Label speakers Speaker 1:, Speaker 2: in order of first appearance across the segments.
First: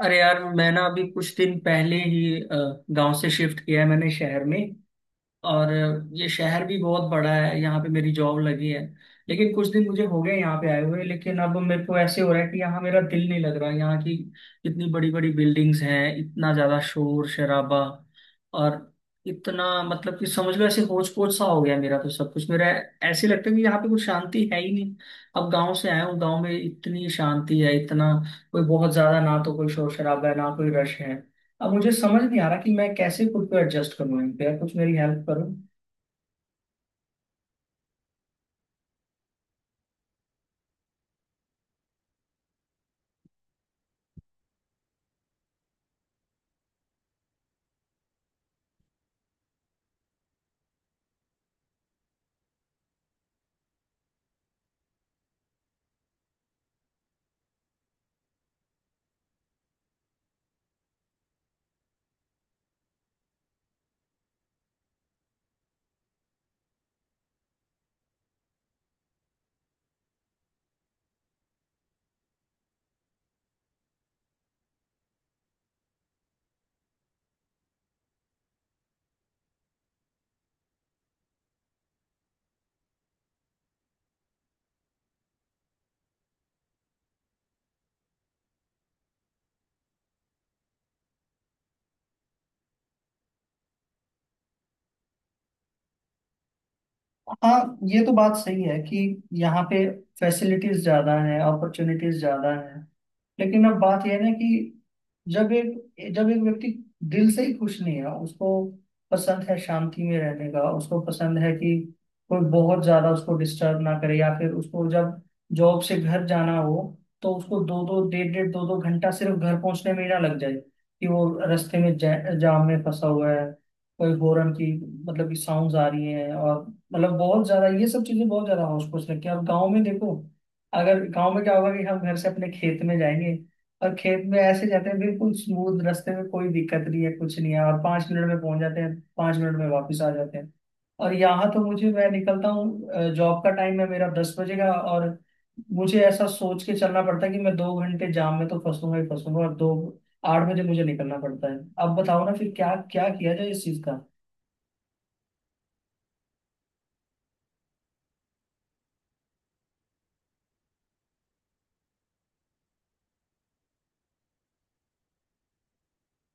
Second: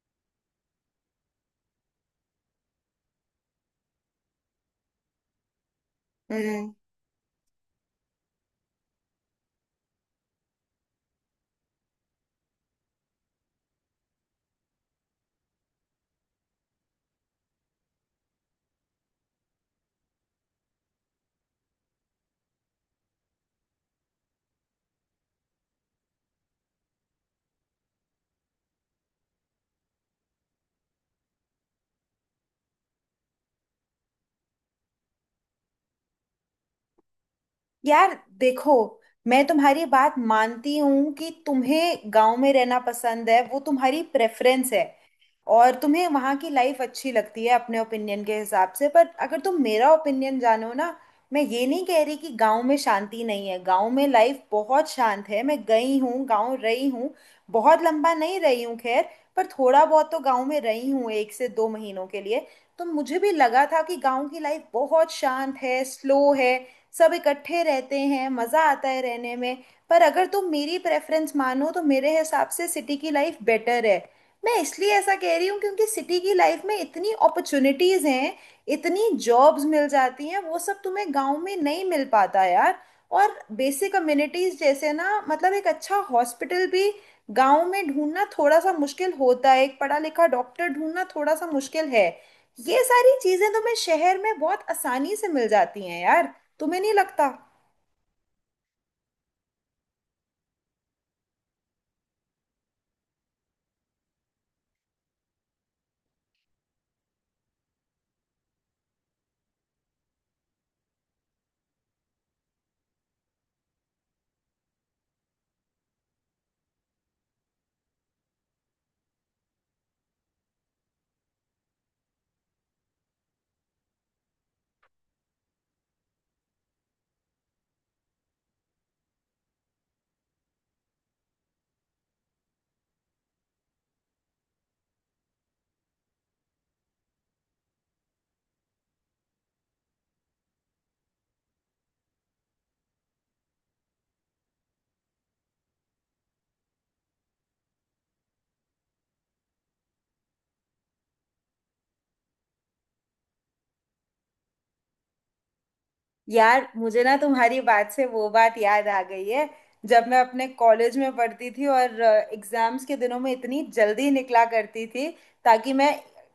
Speaker 1: अरे यार मैं ना अभी कुछ दिन पहले ही गांव से शिफ्ट किया है मैंने शहर में। और ये शहर
Speaker 2: हम्म।
Speaker 1: भी बहुत बड़ा है, यहाँ पे मेरी जॉब लगी है। लेकिन कुछ दिन मुझे हो गए यहाँ पे आए हुए, लेकिन अब मेरे को ऐसे हो रहा है कि यहाँ मेरा दिल नहीं लग रहा। यहाँ की इतनी बड़ी बड़ी बिल्डिंग्स हैं, इतना ज्यादा शोर शराबा। और इतना, मतलब कि समझ लो ऐसे होच पोच सा हो गया मेरा तो सब कुछ। मेरा ऐसे लगता है कि यहाँ पे कुछ शांति है ही नहीं। अब गांव से आया हूँ, गांव में इतनी शांति है, इतना कोई बहुत ज्यादा ना, तो कोई शोर शराबा है ना कोई रश है। अब मुझे समझ नहीं आ रहा कि मैं कैसे खुद को एडजस्ट करूँ इन पे। यार कुछ मेरी हेल्प करो।
Speaker 2: यार देखो, मैं तुम्हारी बात मानती हूँ कि तुम्हें गांव में रहना पसंद है, वो तुम्हारी प्रेफरेंस है। और तुम्हें वहाँ की लाइफ अच्छी लगती है अपने ओपिनियन के हिसाब से, पर अगर तुम मेरा ओपिनियन जानो ना, मैं ये नहीं कह रही कि गांव में शांति नहीं है। गांव में लाइफ बहुत शांत है, मैं गई हूँ, गांव रही हूँ। बहुत लंबा नहीं रही हूँ, खैर, पर थोड़ा बहुत तो गांव में रही हूँ एक से दो महीनों के लिए। तो मुझे भी लगा था कि गांव की लाइफ बहुत शांत है, स्लो है, सब इकट्ठे रहते हैं, मज़ा आता है रहने में। पर अगर तुम मेरी प्रेफरेंस मानो तो मेरे हिसाब से सिटी की लाइफ बेटर है। मैं इसलिए ऐसा कह रही हूँ क्योंकि सिटी की लाइफ में इतनी अपॉर्चुनिटीज़ हैं, इतनी जॉब्स मिल जाती हैं। वो सब तुम्हें गांव में नहीं मिल पाता यार। और बेसिक अम्यूनिटीज़ जैसे ना, मतलब एक अच्छा हॉस्पिटल भी गांव में ढूंढना थोड़ा सा मुश्किल होता है, एक पढ़ा लिखा डॉक्टर ढूंढना थोड़ा सा मुश्किल है। ये सारी चीज़ें तुम्हें शहर में बहुत आसानी से मिल जाती हैं यार। तुम्हें नहीं लगता?
Speaker 1: हाँ ये तो बात सही है कि यहाँ पे फैसिलिटीज ज्यादा हैं, अपॉर्चुनिटीज ज्यादा हैं। लेकिन अब बात यह है ना कि जब एक व्यक्ति दिल से ही खुश नहीं है, उसको पसंद है शांति में रहने का, उसको पसंद है कि कोई बहुत ज्यादा उसको डिस्टर्ब ना करे। या फिर उसको जब जॉब से घर जाना हो, तो उसको दो दो डेढ़ डेढ़ दो दो घंटा सिर्फ घर पहुंचने में ही ना लग जाए। कि वो रास्ते में जाम में फंसा हुआ है, कोई गोरन की मतलब की साउंड आ रही है। और मतलब बहुत ज्यादा ये सब चीजें बहुत ज्यादा होश पोश रखी है। और गाँव में देखो, अगर गाँव में क्या होगा कि हम घर से अपने खेत में जाएंगे और खेत में ऐसे जाते हैं, बिल्कुल स्मूथ रास्ते में कोई दिक्कत नहीं है कुछ नहीं है, और 5 मिनट में पहुंच जाते हैं, 5 मिनट में वापस आ जाते हैं। और यहाँ तो मुझे, मैं निकलता हूँ, जॉब का टाइम है मेरा 10 बजे का, और मुझे ऐसा सोच के चलना पड़ता है कि मैं 2 घंटे जाम में तो फंसूंगा ही फंसूंगा। और दो, 8 बजे मुझे निकलना पड़ता है। अब बताओ ना फिर क्या क्या किया जाए इस चीज का।
Speaker 2: यार मुझे ना तुम्हारी बात से वो बात याद आ गई है जब मैं अपने कॉलेज में पढ़ती थी, और एग्जाम्स के दिनों में इतनी जल्दी निकला करती थी ताकि मैं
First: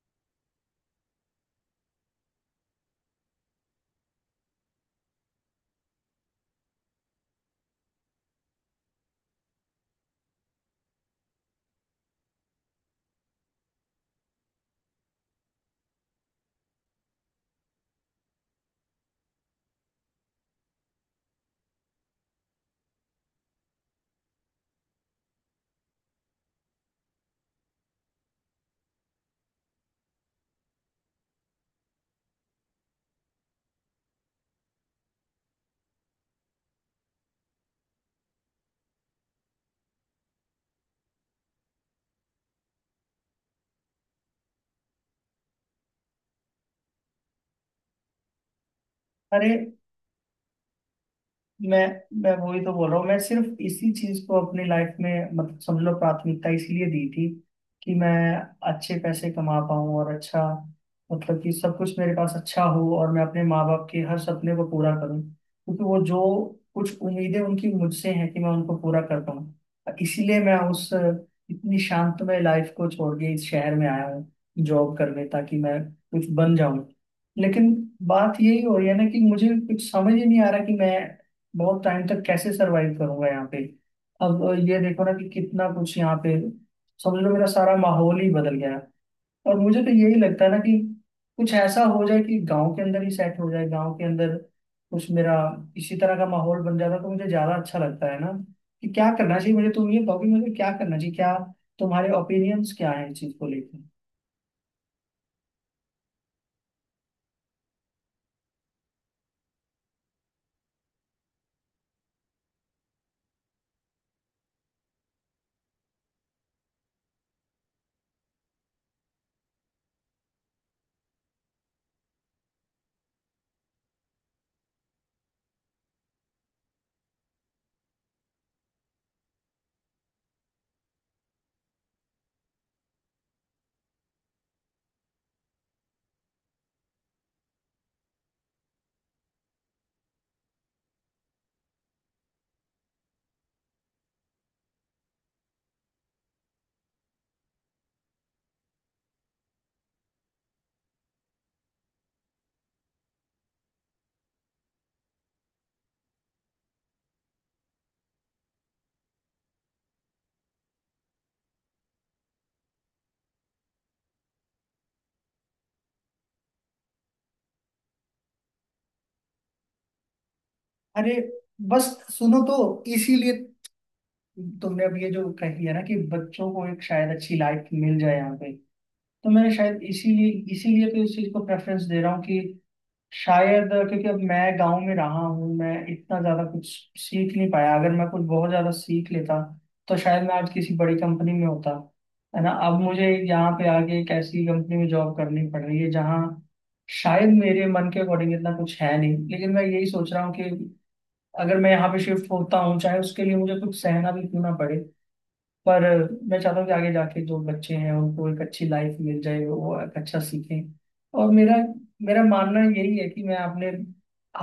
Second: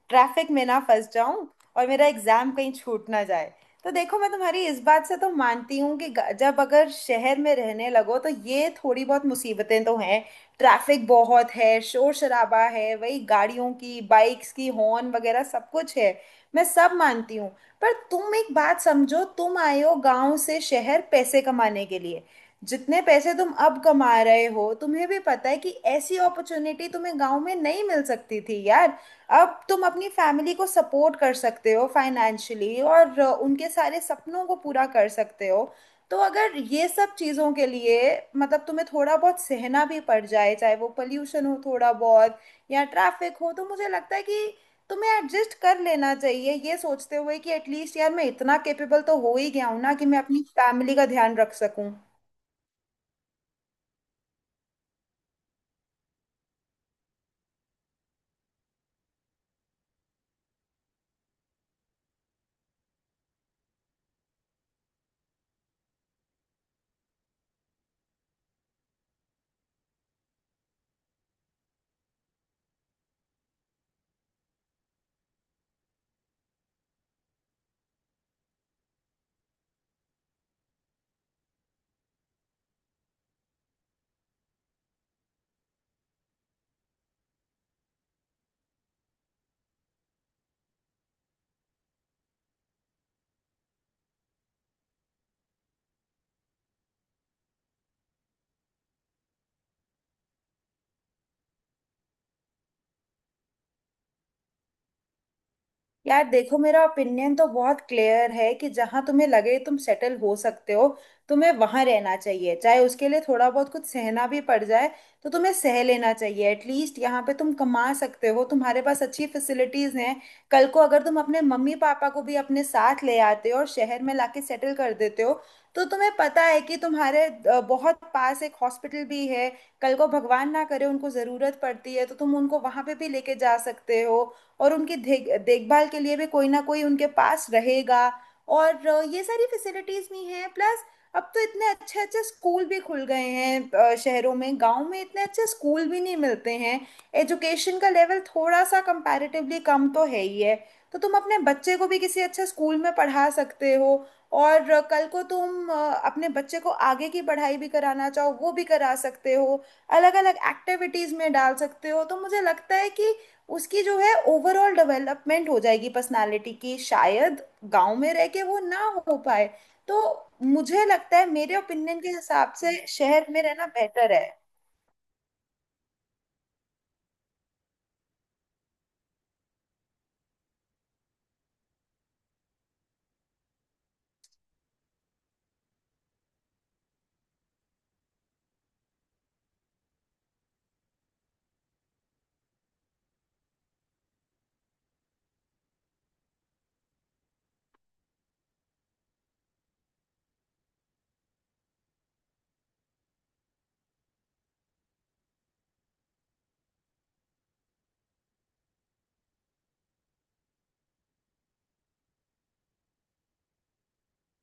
Speaker 2: ट्रैफिक में ना फंस जाऊं और मेरा एग्जाम कहीं छूट ना जाए। तो देखो, मैं तुम्हारी इस बात से तो मानती हूँ कि जब अगर शहर में रहने लगो तो ये थोड़ी बहुत मुसीबतें तो हैं। ट्रैफिक बहुत है, शोर शराबा है, वही गाड़ियों की, बाइक्स की हॉर्न वगैरह सब कुछ है। मैं सब मानती हूँ। पर तुम एक बात समझो, तुम आए हो गांव से शहर पैसे कमाने के लिए। जितने पैसे तुम अब कमा रहे हो, तुम्हें भी पता है कि ऐसी अपॉर्चुनिटी तुम्हें गांव में नहीं मिल सकती थी यार। अब तुम अपनी फैमिली को सपोर्ट कर सकते हो फाइनेंशियली, और उनके सारे सपनों को पूरा कर सकते हो। तो अगर ये सब चीज़ों के लिए, मतलब तुम्हें थोड़ा बहुत सहना भी पड़ जाए, चाहे वो पोल्यूशन हो थोड़ा बहुत या ट्रैफिक हो, तो मुझे लगता है कि तुम्हें एडजस्ट कर लेना चाहिए, ये सोचते हुए कि एटलीस्ट यार मैं इतना कैपेबल तो हो ही
Speaker 1: अरे
Speaker 2: गया हूं ना कि मैं अपनी फैमिली का ध्यान रख
Speaker 1: मैं
Speaker 2: सकूं।
Speaker 1: मैं वही तो बोल रहा हूँ। मैं सिर्फ इसी चीज को अपनी लाइफ में, मतलब समझ लो, प्राथमिकता इसलिए दी थी कि मैं अच्छे पैसे कमा पाऊँ और अच्छा, मतलब कि सब कुछ मेरे पास अच्छा हो। और मैं अपने माँ बाप के हर सपने को पूरा करूँ, क्योंकि वो जो कुछ उम्मीदें उनकी मुझसे हैं कि मैं उनको पूरा कर पाऊँ, इसीलिए मैं उस इतनी शांतमय लाइफ को छोड़ के इस शहर में आया हूँ जॉब करने, ताकि मैं कुछ बन जाऊं। लेकिन बात यही हो रही है ना कि मुझे कुछ समझ ही नहीं आ रहा कि मैं बहुत टाइम तक कैसे सरवाइव करूंगा यहाँ पे। अब ये देखो ना कि कितना कुछ यहाँ पे, समझ लो मेरा सारा माहौल ही बदल गया है। और मुझे तो यही लगता है ना कि कुछ ऐसा हो जाए कि गांव के अंदर ही सेट हो जाए। गांव के अंदर कुछ मेरा इसी तरह का माहौल बन जाता तो मुझे ज्यादा अच्छा लगता है ना। कि क्या करना चाहिए मुझे, तुम ये कहो कि मुझे क्या करना चाहिए, क्या तुम्हारे ओपिनियंस क्या है इस चीज को लेकर।
Speaker 2: यार देखो, मेरा ओपिनियन तो बहुत क्लियर है कि जहां तुम्हें लगे तुम सेटल हो सकते हो, तुम्हें वहां रहना चाहिए, चाहे उसके लिए थोड़ा बहुत कुछ सहना भी पड़ जाए तो तुम्हें सह लेना चाहिए। एटलीस्ट यहाँ पे तुम कमा सकते हो, तुम्हारे पास अच्छी फैसिलिटीज हैं। कल को अगर तुम अपने मम्मी पापा को भी अपने साथ ले आते हो और शहर में लाके सेटल कर देते हो, तो तुम्हें पता है कि तुम्हारे बहुत पास एक हॉस्पिटल भी है। कल को भगवान ना करे उनको ज़रूरत पड़ती है, तो तुम उनको वहां पे भी लेके जा सकते हो, और उनकी देख देखभाल के लिए भी कोई ना कोई उनके पास रहेगा। और ये सारी फैसिलिटीज भी हैं। प्लस अब तो इतने अच्छे अच्छे स्कूल भी खुल गए हैं शहरों में। गांव में इतने अच्छे स्कूल भी नहीं मिलते हैं, एजुकेशन का लेवल थोड़ा सा कंपैरेटिवली कम तो है ही है। तो तुम अपने बच्चे को भी किसी अच्छे स्कूल में पढ़ा सकते हो, और कल को तुम अपने बच्चे को आगे की पढ़ाई भी कराना चाहो वो भी करा सकते हो। अलग अलग एक्टिविटीज में डाल सकते हो। तो मुझे लगता है कि उसकी जो है ओवरऑल डेवलपमेंट हो जाएगी पर्सनालिटी की, शायद गांव में रह के वो ना हो पाए। तो मुझे
Speaker 1: अरे
Speaker 2: लगता है मेरे
Speaker 1: बस
Speaker 2: ओपिनियन के
Speaker 1: सुनो
Speaker 2: हिसाब
Speaker 1: तो,
Speaker 2: से शहर
Speaker 1: इसीलिए
Speaker 2: में रहना बेहतर है।
Speaker 1: तुमने अब ये जो कही है ना कि बच्चों को एक शायद अच्छी लाइफ मिल जाए यहाँ पे, तो मैंने शायद इसीलिए, तो इस चीज को प्रेफरेंस दे रहा हूँ कि शायद क्योंकि अब मैं गांव में रहा हूँ, मैं इतना ज्यादा कुछ सीख नहीं पाया। अगर मैं कुछ बहुत ज्यादा सीख लेता तो शायद मैं आज किसी बड़ी कंपनी में होता, है ना। अब मुझे यहाँ पे आके एक ऐसी कंपनी में जॉब करनी पड़ रही है जहाँ शायद मेरे मन के अकॉर्डिंग इतना कुछ है नहीं। लेकिन मैं यही सोच रहा हूँ कि अगर मैं यहाँ पे शिफ्ट होता हूँ चाहे उसके लिए मुझे कुछ सहना भी क्यों ना पड़े, पर मैं चाहता हूँ कि आगे जाके जो बच्चे हैं उनको एक अच्छी लाइफ मिल जाए, वो एक अच्छा सीखें। और मेरा मेरा मानना यही है कि मैं अपने,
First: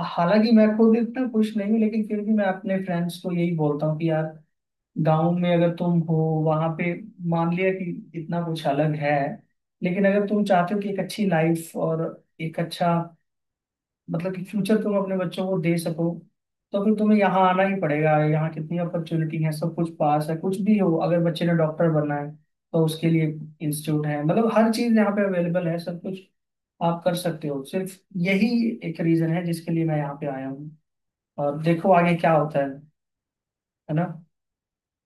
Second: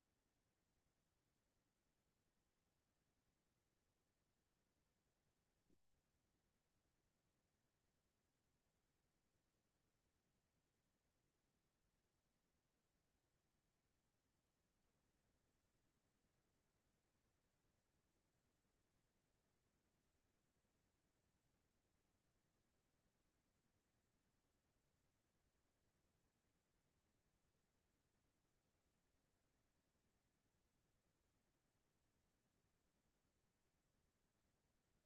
Speaker 1: हालांकि मैं खुद इतना खुश नहीं हूँ, लेकिन फिर भी मैं अपने फ्रेंड्स को यही बोलता हूँ कि यार, गांव में अगर तुम हो वहां पे, मान लिया कि इतना कुछ अलग है, लेकिन अगर तुम चाहते हो कि एक अच्छी लाइफ और एक अच्छा मतलब कि फ्यूचर तुम अपने बच्चों को दे सको, तो फिर तुम्हें यहाँ आना ही पड़ेगा। यहाँ कितनी अपॉर्चुनिटी है, सब कुछ पास है। कुछ भी हो, अगर बच्चे ने डॉक्टर बनना है तो उसके लिए इंस्टीट्यूट है, मतलब हर चीज यहाँ पे अवेलेबल है, सब कुछ आप कर सकते हो। सिर्फ यही एक रीजन है जिसके लिए मैं यहाँ पे आया हूँ, और देखो आगे क्या होता है ना।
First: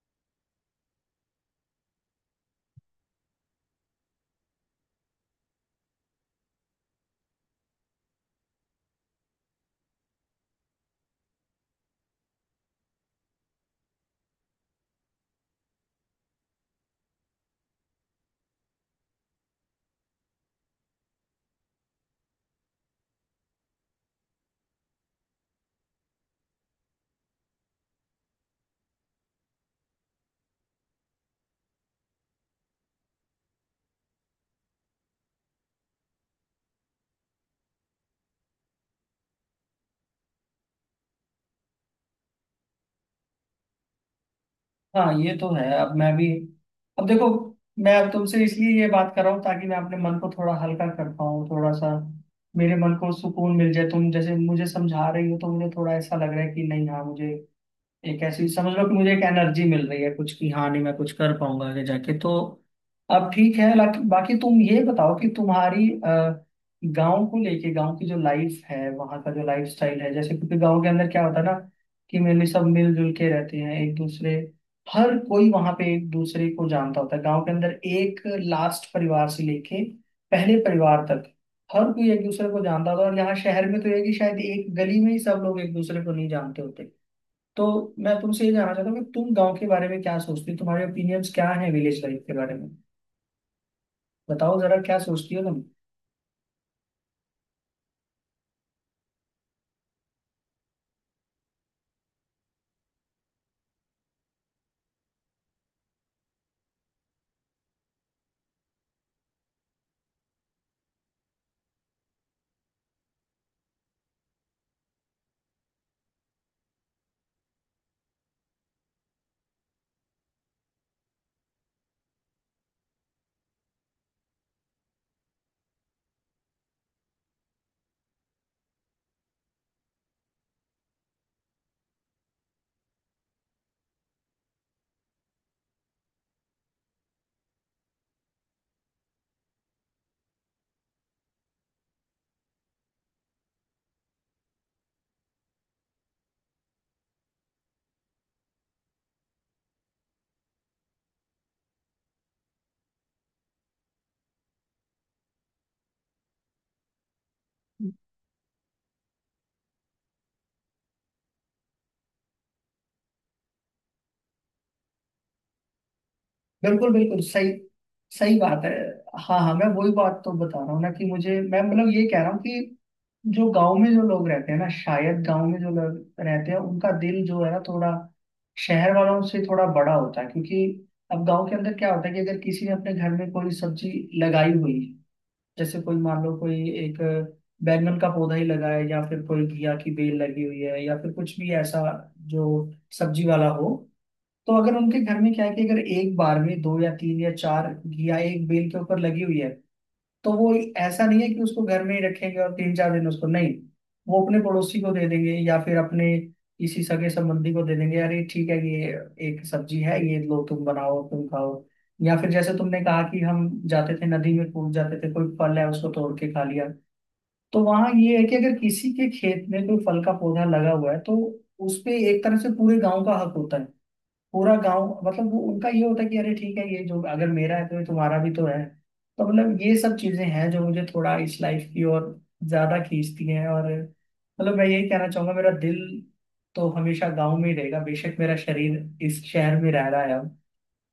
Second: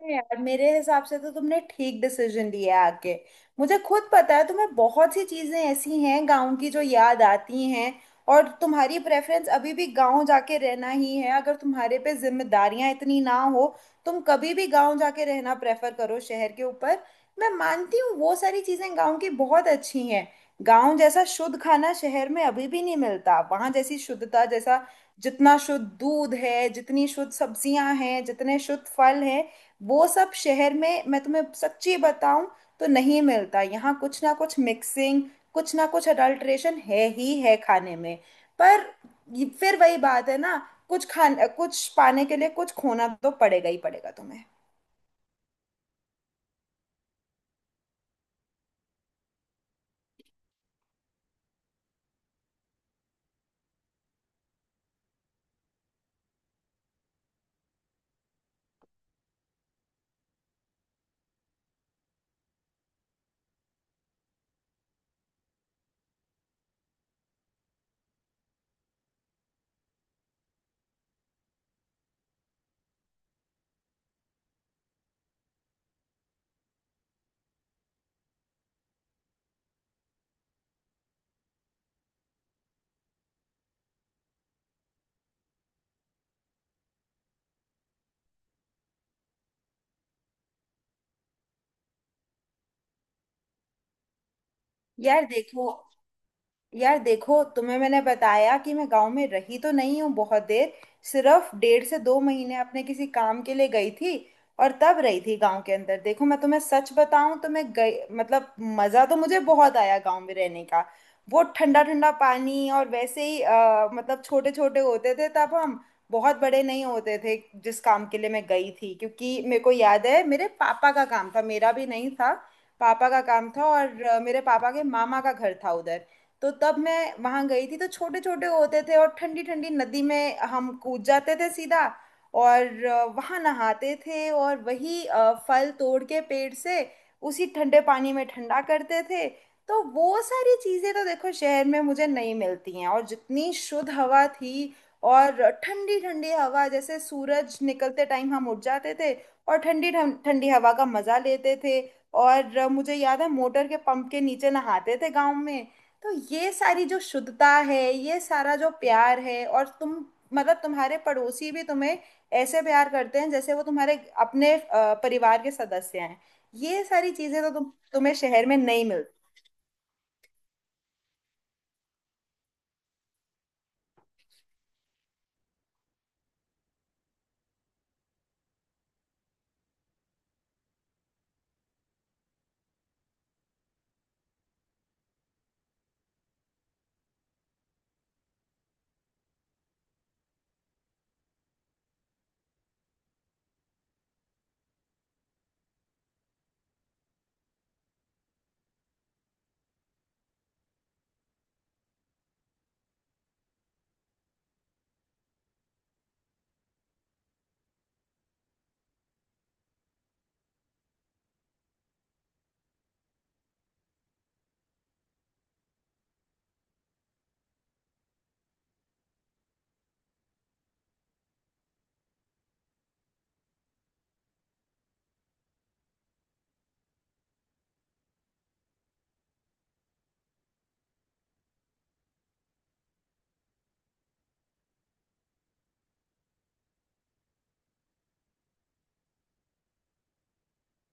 Speaker 2: अरे यार, मेरे हिसाब से तो तुमने ठीक डिसीजन लिया है आके। मुझे खुद पता है तुम्हें बहुत सी चीजें ऐसी हैं गांव की जो याद आती हैं, और तुम्हारी प्रेफरेंस अभी भी गांव जाके रहना ही है। अगर तुम्हारे पे जिम्मेदारियां इतनी ना हो, तुम कभी भी गांव जाके रहना प्रेफर करो शहर के ऊपर। मैं मानती हूँ, वो सारी चीजें गांव की बहुत अच्छी हैं। गांव जैसा शुद्ध खाना शहर में अभी भी नहीं मिलता, वहां जैसी शुद्धता जैसा, जितना शुद्ध दूध है, जितनी शुद्ध सब्जियां हैं, जितने शुद्ध फल हैं, वो सब शहर में मैं तुम्हें सच्ची बताऊं तो नहीं मिलता। यहाँ कुछ ना कुछ मिक्सिंग, कुछ ना कुछ अडल्ट्रेशन है ही है खाने में। पर फिर वही बात है ना, कुछ खान कुछ पाने के लिए कुछ खोना तो पड़ेगा ही पड़ेगा तुम्हें।
Speaker 1: हाँ ये तो है। अब मैं भी, अब देखो, मैं अब तुमसे इसलिए ये बात कर रहा हूँ ताकि मैं अपने मन को थोड़ा हल्का कर पाऊँ, थोड़ा सा मेरे मन को सुकून मिल जाए। तुम जैसे मुझे समझा रही हो तो मुझे थोड़ा ऐसा लग रहा है कि नहीं, हाँ मुझे एक ऐसी, समझ लो कि मुझे एक एनर्जी मिल रही है कुछ की, हाँ नहीं मैं कुछ कर पाऊंगा आगे जाके तो। अब ठीक है, बाकी तुम ये बताओ कि तुम्हारी, गांव को लेके गांव की जो लाइफ है, वहाँ का जो लाइफ स्टाइल है, जैसे क्योंकि गांव के अंदर क्या होता है ना कि मेनली सब मिलजुल के रहते हैं एक दूसरे, हर कोई वहाँ पे एक दूसरे को जानता होता है। गांव के अंदर एक लास्ट परिवार से लेके पहले परिवार तक हर कोई एक दूसरे को जानता होता है। और यहाँ शहर में तो ये है कि शायद एक गली में ही सब लोग एक दूसरे को नहीं जानते होते। तो मैं तुमसे ये जानना चाहता हूँ कि तुम गांव के बारे में क्या सोचती हो, तुम्हारे ओपिनियंस क्या हैं विलेज लाइफ के बारे में। बताओ जरा क्या
Speaker 2: यार
Speaker 1: सोचती हो तुम।
Speaker 2: देखो, यार देखो, तुम्हें मैंने बताया कि मैं गांव में रही तो नहीं हूँ बहुत देर, सिर्फ डेढ़ से दो महीने अपने किसी काम के लिए गई थी, और तब रही थी गांव के अंदर। देखो मैं तुम्हें सच बताऊं तो मैं गई, मतलब मज़ा तो मुझे बहुत आया गांव में रहने का। वो ठंडा ठंडा पानी, और वैसे ही मतलब छोटे छोटे होते थे तब हम, बहुत बड़े नहीं होते थे जिस काम के लिए मैं गई थी। क्योंकि मेरे को याद है मेरे पापा का काम था, मेरा भी नहीं था, पापा का काम था। और मेरे पापा के मामा का घर था उधर, तो तब मैं वहां गई थी। तो छोटे छोटे होते थे और ठंडी ठंडी नदी में हम कूद जाते थे सीधा, और वहां नहाते थे, और वही फल तोड़ के पेड़ से उसी ठंडे पानी में ठंडा करते थे। तो वो सारी चीजें तो देखो शहर में मुझे नहीं मिलती हैं। और जितनी शुद्ध हवा थी, और ठंडी ठंडी हवा, जैसे सूरज निकलते टाइम हम उठ जाते थे और ठंडी हवा का मजा लेते थे। और मुझे याद है मोटर के पंप के नीचे नहाते थे गांव में। तो ये सारी जो शुद्धता है, ये सारा जो प्यार है, और तुम, मतलब तुम्हारे पड़ोसी भी तुम्हें ऐसे प्यार करते हैं जैसे वो तुम्हारे अपने परिवार के सदस्य हैं। ये
Speaker 1: बिल्कुल
Speaker 2: सारी
Speaker 1: बिल्कुल
Speaker 2: चीजें
Speaker 1: सही।
Speaker 2: तो तुम्हें
Speaker 1: सही
Speaker 2: शहर में
Speaker 1: बात है।
Speaker 2: नहीं मिलती।
Speaker 1: हाँ हाँ मैं वही बात तो बता रहा हूँ ना कि मुझे, मैं मतलब ये कह रहा हूँ कि जो गांव में जो लोग रहते हैं ना, शायद गांव में जो लोग रहते हैं उनका दिल जो है ना, थोड़ा शहर वालों से थोड़ा बड़ा होता है। क्योंकि अब गांव के अंदर क्या होता है कि अगर किसी ने अपने घर में कोई सब्जी लगाई हुई, जैसे कोई मान लो कोई एक बैंगन का पौधा ही लगा है, या फिर कोई घिया की बेल लगी हुई है, या फिर कुछ भी ऐसा जो सब्जी वाला हो, तो अगर उनके घर में क्या है कि अगर एक बार में दो या तीन या चार घिया एक बेल के ऊपर लगी हुई है, तो वो ऐसा नहीं है कि उसको घर में ही रखेंगे और तीन चार दिन उसको नहीं, वो अपने पड़ोसी को दे देंगे या फिर अपने किसी सगे संबंधी को दे देंगे। अरे ठीक है ये एक सब्जी है, ये लो तुम बनाओ तुम खाओ। या फिर जैसे तुमने कहा कि हम जाते थे नदी में कूद जाते थे, कोई फल है उसको तोड़ के खा लिया। तो वहाँ ये है कि अगर किसी के खेत में कोई फल का पौधा लगा हुआ है, तो उस पे एक तरह से पूरे गांव का हक होता है। पूरा गांव, मतलब वो उनका ये होता है कि अरे ठीक है ये जो अगर मेरा है तो ये तुम्हारा भी तो है। तो मतलब ये सब चीजें हैं जो मुझे थोड़ा इस लाइफ की ओर ज्यादा खींचती हैं। और मतलब मैं यही कहना चाहूंगा, मेरा दिल तो हमेशा गांव में ही रहेगा। बेशक मेरा शरीर इस शहर में रह रहा है अब।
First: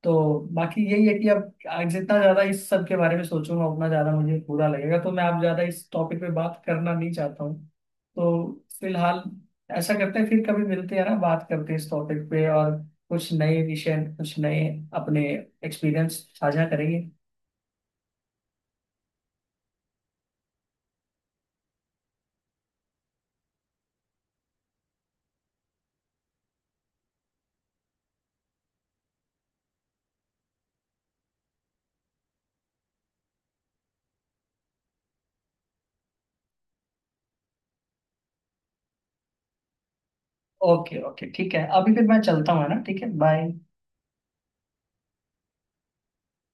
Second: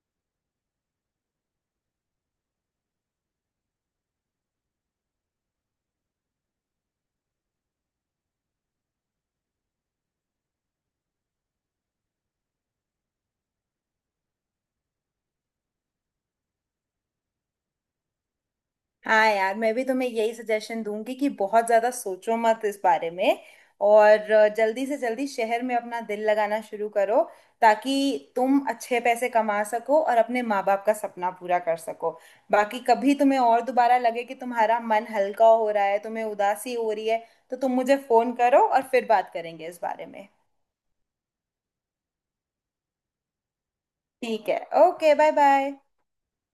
Speaker 1: तो बाकी यही है कि अब जितना ज्यादा इस सब के बारे में सोचूंगा उतना ज्यादा मुझे बुरा लगेगा, तो मैं आप ज्यादा इस टॉपिक पे बात करना नहीं चाहता हूँ। तो फिलहाल ऐसा करते हैं, फिर कभी मिलते हैं ना, बात करते हैं इस टॉपिक पे और कुछ नए विषय, कुछ नए अपने एक्सपीरियंस साझा करेंगे।
Speaker 2: हाँ यार, मैं भी तुम्हें यही सजेशन दूंगी कि बहुत ज्यादा सोचो मत इस बारे में, और जल्दी से जल्दी शहर में अपना दिल लगाना शुरू करो, ताकि तुम अच्छे पैसे कमा सको और अपने माँ बाप का सपना पूरा कर सको। बाकी कभी तुम्हें और दोबारा लगे कि तुम्हारा मन हल्का हो रहा है, तुम्हें उदासी हो रही है, तो तुम मुझे फोन करो और फिर बात करेंगे इस बारे में।
Speaker 1: ओके ओके ठीक है, अभी फिर मैं चलता हूँ, है ना, ठीक है बाय।
Speaker 2: ठीक है, ओके, बाय बाय।